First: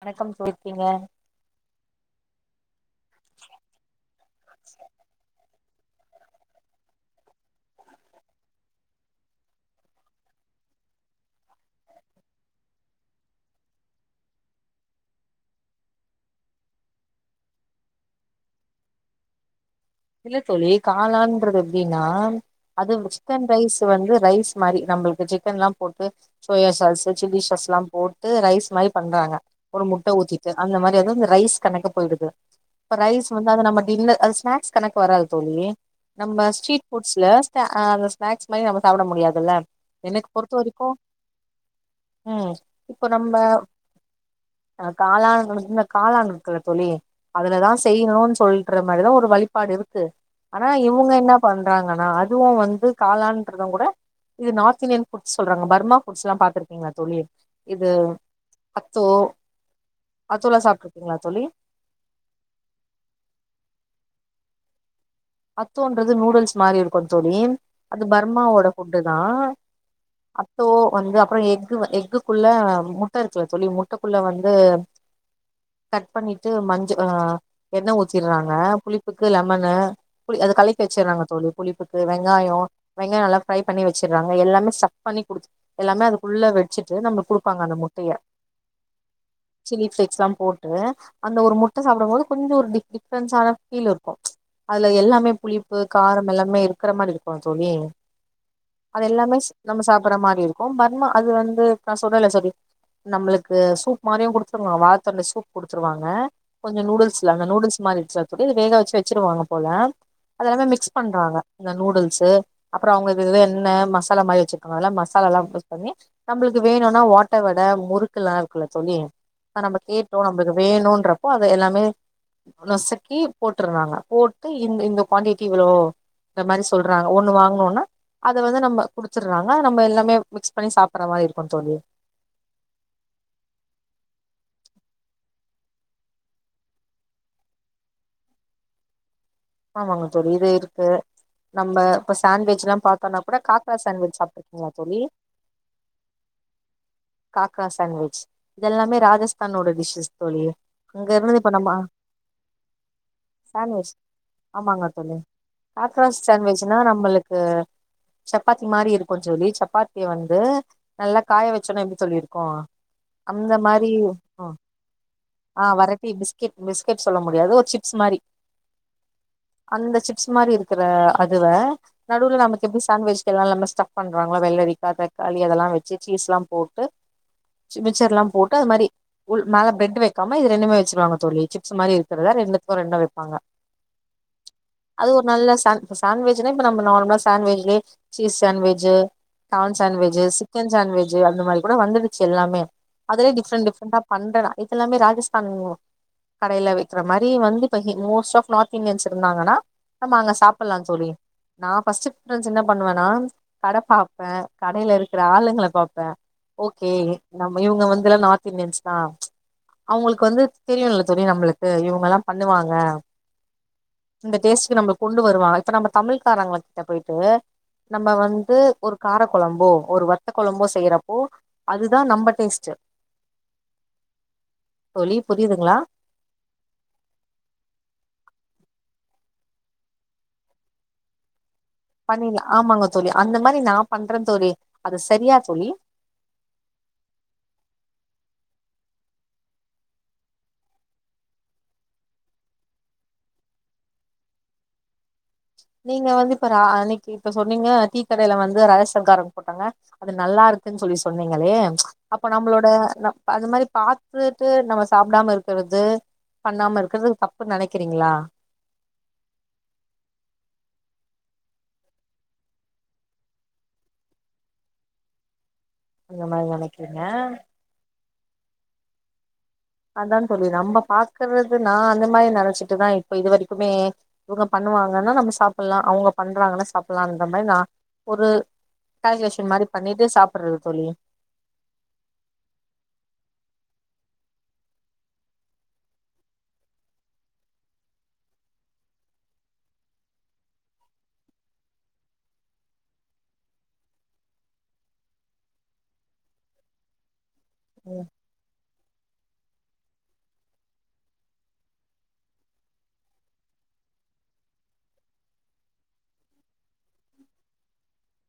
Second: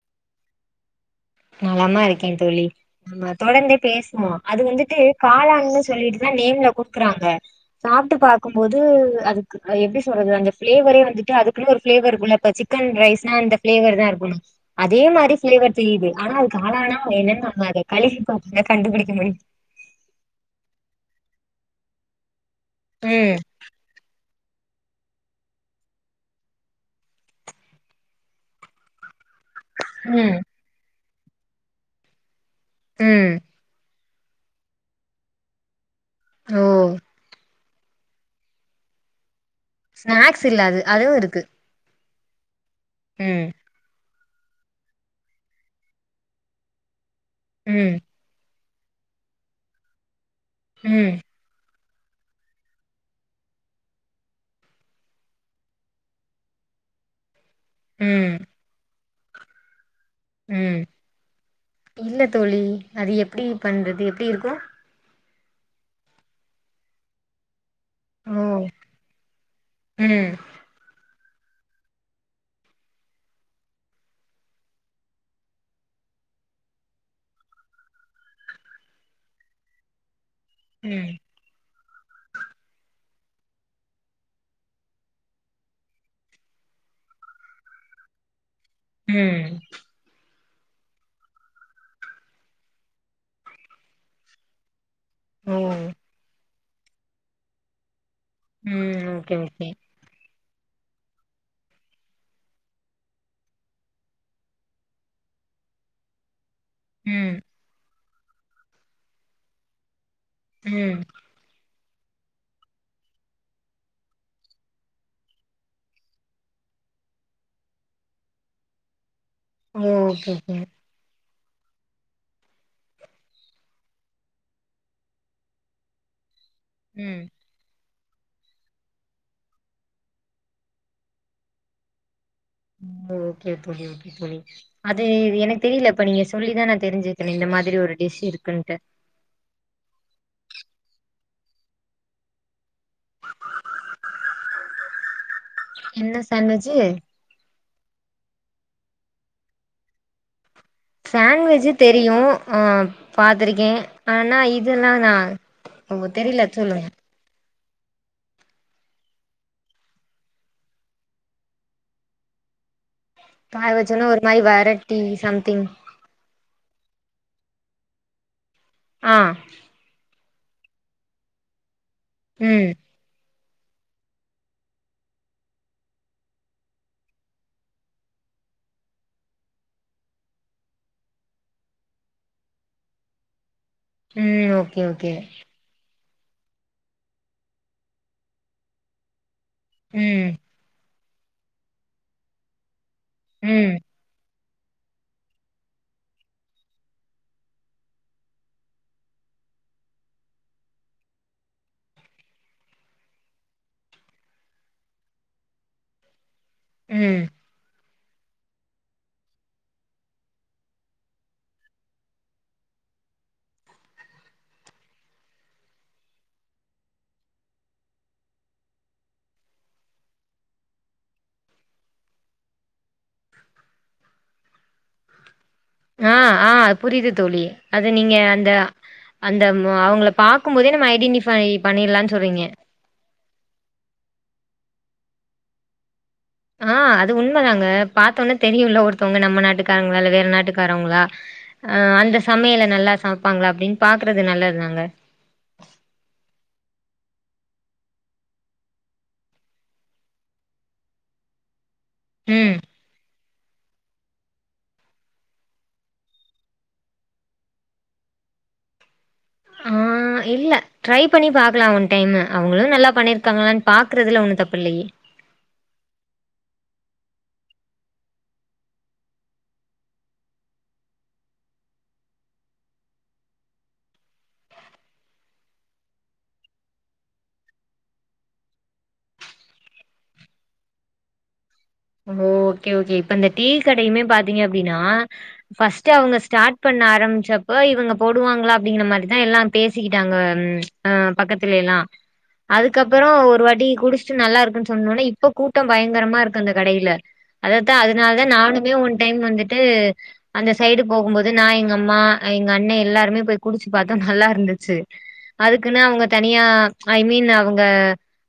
வணக்கம் தோழி எப்படி இருக்கிங்க நலமா இருக்கேன் தோழி தொடர்ந்தே பேசுவோ அது வந்துட்டு காளான்னு சொல்லிட்டுதா நேம்ல குடுக்கறாங்க சாப்ட்டு பாக்கும்போது அதுக் அது எப்டி சொல்றது அந்த ப்ளேவரே வந்துட்டு அதுக்குன் ஒரு ப்ளேவர் இருக்குல்ல இப்ப சிக்கன் ரைஸ்ன்னா அந்த ப்ளேவர் தா இருக்குணு அதே மாரி பிளேவர் தெரியுது ஆனா அது காளானா என்னன்னு நம்ம அத கழுவி பாத்து தா கண்டுபுடிக்க முடியு இல்ல தோழி காளான்றது எப்டினா அது ம் சிக்கன் ரைஸ் வந்து ரைஸ் மாரி நம்ளுக்கு சிக்கன்ல்லா போட்டு சோயா சாஸ்சு சில்லி சாஸ்சுல்லா போட்டு ரைஸ் மாரி பண்றாங்க ஒரு முட்ட ம் ஊத்திட்டு அந்த மாரி வந்து இந்த ரைஸ் கணக்க போயிடுது இப்ப ரைஸ் ம் வந்து அது நம்ம டின்னர் அது ஸ்நாக்ஸ் கணக்கு வராது தோழி நம்ப ஓ ஸ்ட்ரீட் ஃபுட்ஸ்ல ஆ அத ஸ்நாக்ஸ் மாரி நம்ம சாப்ட முடியாதுல்ல எனக்கு ஸ்நாக்ஸ் பொறுத்த இல்ல அது வரைக்கு அதுவு இருக்கு ம் இப்போ நம்ப ம் காளான் இந்த காளான் இருக்குல்ல தோழி அதுலதா ம் செய்ணுனு சொல் ற மாரிதா ஒரு வழிபாடு இருக்கு ஆனா இவுங்க ம் என்ன பண்றாங்கனா அதுவு வந்து காளான்ன்றத கூட இது நார்த் இந்தியன் ஃபுட்ஸ் சொல்றாங்க பர்மா ஃபுட்ஸ்ல்லா பாத்திருக்கீங்ளா தோழி இது ம் அத்தோ அத்தோலா சாப்ட்டுருக்கீங்ளா தோழி இல்லத் தோழி அது எப்டி பண்றது எப்டி இருக்கு அத்தோன்றது நூடுல்ஸ் மாரி இருக்குந்தோழி அது ஓ பர்மாவோட ஃபுட்டு தா ம் அத்தோ வந்து அப்றோ எக்கு எக்குக்குள்ள முட்ட இருக்குல தோழி முட்டக்குள்ள வந்து கட் பண்ணிட்டு மஞ்ச ஆ எண்ண ஊத்திடுறாங்க புளிப்புக்கு லெமனு புளி அது கலக்கி ம் வச்சர்றாங்க தோழி புளிப்புக்கு வெங்காயோ வெங்காயோ நல்லா ஃப்ரை பண்ணி வச்சர்றாங்க எல்லாமே ஸ்டஃப் பண்ணி குடுத்து எல்லாமே அதுக்குள்ள வெச்சுட்டு நமக் குடுப்பாங்க அந்த முட்டய ம் சில்லி ஃபளேக்ஸ்லா போட்டு அந்த ஒரு முட்ட சாப்டும்போது கொஞ்ச ஒரு டி டிஃப்ரென்ஷான ஃபீல்ருக்கு அதுல எல்லாமே ஓ புளிப்பு காரம் எல்லாமே இருக்கற மாரி இருக்குமா தோழி ம் அது ஓகே எல்லாமே ஓகே நம்ம சாப்பற மாரி இருக்கும் பர்மா அது வந்து நா சொல்றேல தோழி நம்ளுக்கு சூப் மாரியு குடுத்துருவாங்க வாழத்தண்டு சூப் குடுத்துருவாங்க கொஞ்ச நூடுல்ஸ்ல்ல ம் அந்த நுடுல்ஸ் மாரி இருந்ச்சு அது வேக வெச்சு வெச்சுருவாங்க போல அது எல்லாமே மிக்ஸ் ம் பண்றாங்க இந்த நூடுல்ஸ்சு அப்றம் அவங்க இது இது என்ன மசாலா மாரி வெச்சுக்கணுல்ல மசாலால்லா யூஸ் பண்ணி நம்ளுக்கு வேணுனா ஓட்ட வட முறுக்குலா இருக்குல்ல தோழி இப்ப நம்ப ஓ கேட்டோ ஓகே நம்ளுக்கு ஓகே வேணுன்ற ப்ப அத எல்லாமே நொசக்கி போட்டுர்றாங்க போ ட்டு இந்த இந்த குவாண்டட்டி இவ்ளோ இந்த மாரி சொல்றாங்க ம் ஒண்ணு வாங்ணுனா அத வந்து நம்ப குடுத்தர்றாங்க நம்ப எல்லாமே மிக்ஸ் பண்ணி சாப்பிர்ற மாரி இருக்கு தோழி ம் ஓகே தோழி ஓகே தோழி அது எனக் தெரில இப்ப நீங்க சொல்லிதா நா தெரிஞ்சுக்ரே இந்த மாரி ஒரு டிஷ் இருக்குன்ட்டு ஆமாங்க தோழி இது இருக்கு நம்ப இப்ப சண்ட்விச்ல்லா பாத்தோனா கூட காக்ரா சண்ட்விச் சாப்ட்ருக்கீங்ளா தோழி என்ன சான்விஜ்ஜி காக்ரா சான்விஜ் இதெல்லாமே ராஜஸ்தானோட டிஷ்ஷஸ் தோழி அங்க இருந்து இப்ப நம்ம சாண்ட்விஜ்ஜி தெரியு ஆ பாத்துருக்கே சாண்ட்விச் ஆமாங்க தோழி காக்ரா தெரியல சாண்ட்விச்னா சொல்லுங்க நம்மளுக்கு சப்பாத்தி மாரி இருக்கு தோழி சப்பாத்திய வந்து நல்லா காய வெச்சோன்னா எப்டி தோழி இருக்கும் அந்த காய மாரி வச்சோன ம் ஒரு மாரி ஆ வெரைட்டி சம்திங் ஆ வரட் ட்டி பிஸ்கெட் பிஸ்கெட் சொல்ல முடியாது ஒரு சிப்ஸ் மாரி ஆ அந்த சிப்ஸ் மாரி இருக்கற அதுவ நடுவுல நமக்கு ம் எப்டி சாண்ட்வஜ் எல்லா நம்ம ஸ்டஃப் பண்றாங்களா வெள்ளரிக்கா தக்காளி அதெல்லா வெச்சு சீஸ்ல்லாம் போட்டு சி மிச்சர்லாம் போட்டு அது மாரி உள் மேல பிரட் வைக்காம இது ரெண்டுமே வெச்சிருவங்க தோழி சிப்ஸ் மாரி இருக்கிறத ரெண்டுத்துக்கும் ரெண்டும் வெப்பாங்க ம் ஓ அது ஒரு நல்ல சான் இப்ப சாண்ட்வெஜ்னா இப்ப நம்ம நார்மலா சாண்ட்வெஜ்லே சீஸ் சாண்ட்வெஜ் கான் சாண்ட்வெஜ் ம் சிக்கன் சாண்ட்வெஜ் அந்த மாரி கூட வந்துருச்சு எல்லாமே அதுலே டிஃப்ரெண்ட் ம் டிஃப்ரெண்டா பண்றலா இது எல்லாமே ராஜஸ்தான் கடையில விக்கிற மாரி வந்து இப்ப he most of North Indians இருந்தாங்கன்னா நம்ம அங்க சாப்புலாம் தோழி நான் ஃபர்ஸ்ட் பிரிஃபரன்ஸ் என்ன பண்ணுவன்னா கட பாப்பே கடையில இருக்குற ஆளுங்கள பாப்பே ஓகே ம் நம்ம இவங்க வந்து எல்லா நார்த் இந்தியன்ஸ் தா அவங்களுக்கு வந்து தெரியுல்ல தோழி நம்முளுக்கு இவங்கல்லா பண்ணுவாங்க இந்த டேஸ்டுக்கு நம்புளுக் கொண்டு வருவாங்க இப்ப நம்ப தமிழ்காரங்கிட்ட போயிட்டு நம்ப வந்து ஒரு கார கொழம்போ ஒரு வத்த கொழம்போ செய்றப்போ அதுதா நம்ப டேஸ்ட்டு தோழி புரியுதுங்ளா ஆ ஆ புரிது தோழி அது நீங்க அந்த அந்த மு அவங்கள பாக்கு போதே நம்ம ஐடின்டிஃபை [unintelligible] ஆமாங்க தோழி அந்த மாரி நான் பண்றே தோழி அது சரியா தோழி ஆ அது உண்மதாங்க பாத்தோனே தெரியுல ஒருத்தவங்க நம்ம நாட்டுக்காரங்ளா இல்ல வேற நாட்டுக்காரவங்ளா ஆ அந்த சமையல நல்லா சமப்பாங்ளா அப்டின்னு பாக்குறது நல்லதுதாங்க நீங்க வந்து இப்ப ரா அன்னைக்கு இப்ப சொன்னீங்க டீக்கடையில வந்து ரகசியம் காரம் போட்டாங்க அது நல்லா இருக்குன்னு சொல்லி சொன்னீங்களே அப்போ ம். நம்புளோட நம் அது மாரி பாத்துட்டு நம்ம சாப்டாம இருக்குறது பண்ணாம இருக்கறதுக்கு தப்புன் நெனைக்கிறீங்ளா ஆ அ இல்ல ட்ரை பண்ணி பாக்கலா ஒன் டைம்மு அவங்களு நல்லா பண்ணிருக்காங்களானு பாக்குறதுல ஒண்ணு தப்பு இல்லயே அந்த மாரி நெனைக்கிறீங்க அதான் தோழி நம்ப பாக்குறது நா அந்த மாரி நெனச்சிட்டுதா இப்ப இது வரைக்குமே இவங்க பண்ணுவாங்கன்னா நம்ம சாப்புலா அவங்க பண்றாங்கன்னா சாப்புலான்ற மாரி நான் ஒரு கால்குலேசன் மாரி பண்ணிட்டே சாப்புட்றது தோழி ம் ஓகே ஓகே இப்ப அந்த டீ கடையுமே பாத்தீங்க அப்டின்னா ஃபர்ஸ்ட்டே அவங்க ஸ்டார்ட் பண்ண ஆரம்பிச்சப்ப இவங்க போடுவாங்ளா அப்டிங்கிற மாரிதா எல்லா பேசிக்கிட்டாங்க ம் ஆ பக்கத்துலே ல்லா அதுக்கப்புறோ ஒரு வாட்டி குடிச்சுட்டு நல்லா இருக்குன் சொன்னோன்னே இப்ப கூட்டம் பயங்கரமா இருக்கு அந்தக் கடையில அததா ம் அதனால தா நானுமே ஒன் டைம் வந்துட்டு அந்த சைடு போகும்போது நா எங்க அம்மா அ எங்க அண்ணே எல்லாருமே போய் குடிச்சு பாத்தோம் நல்லா இருந்துச்சு அதுக்குன்னு அவங்க தனியா ஐ மீன் அவங்க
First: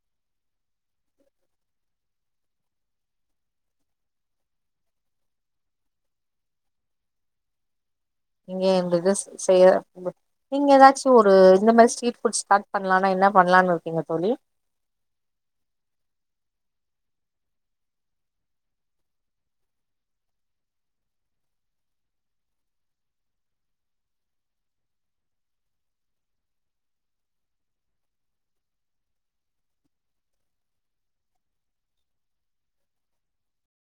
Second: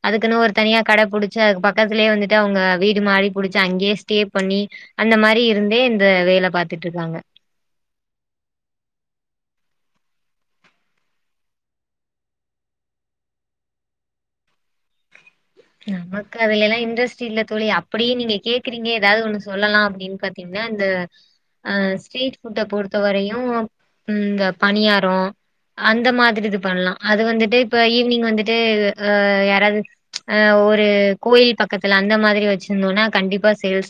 அதுக்குன்னு ஒரு தனியா கட புடிச்சு அது பக்கத்துலே வந்துட்டு அவங்க வீட் இது மாரி புடிச்சு அங்கே ஸ்டே பண்ணி அந்த மாரி இருந்தே இந்த வேல பாத்துட்ருக்காங்க இங்க இந்தத செய்ய நீங்க எதாச்சு ஒரு இந்த மாரி ஸ்ட்ரீட் ஃபுட் ஸ்டார்ட் பண்லானா என்ன பண்லான் இருக்கீங்க தோழி? நமக்கு அதுலைலா இன்ட்ரெஸ்ட் இல்ல தோழி அப்புடியே நீங்க கேக்குறீங்க எதாவ்து ஒன்னு சொல்லலா அப்டின் பாத் திங்னா அந்த அ ஸ்ட்ரீட் ஃபுட்ட பொருத்தவரையு ம் இந்த பனியாரோ அந்த மாதிரி இது பண்லா அது வந்துட்டு இப்ப ஈவ்னிங் வந்துட்டு அ யாராது ஆ ஒரு கோயில் பக்கத்துல அந்த மாதிரி வச்சிருந்தோன்னா கண்டிப்பா சேல்ஸ்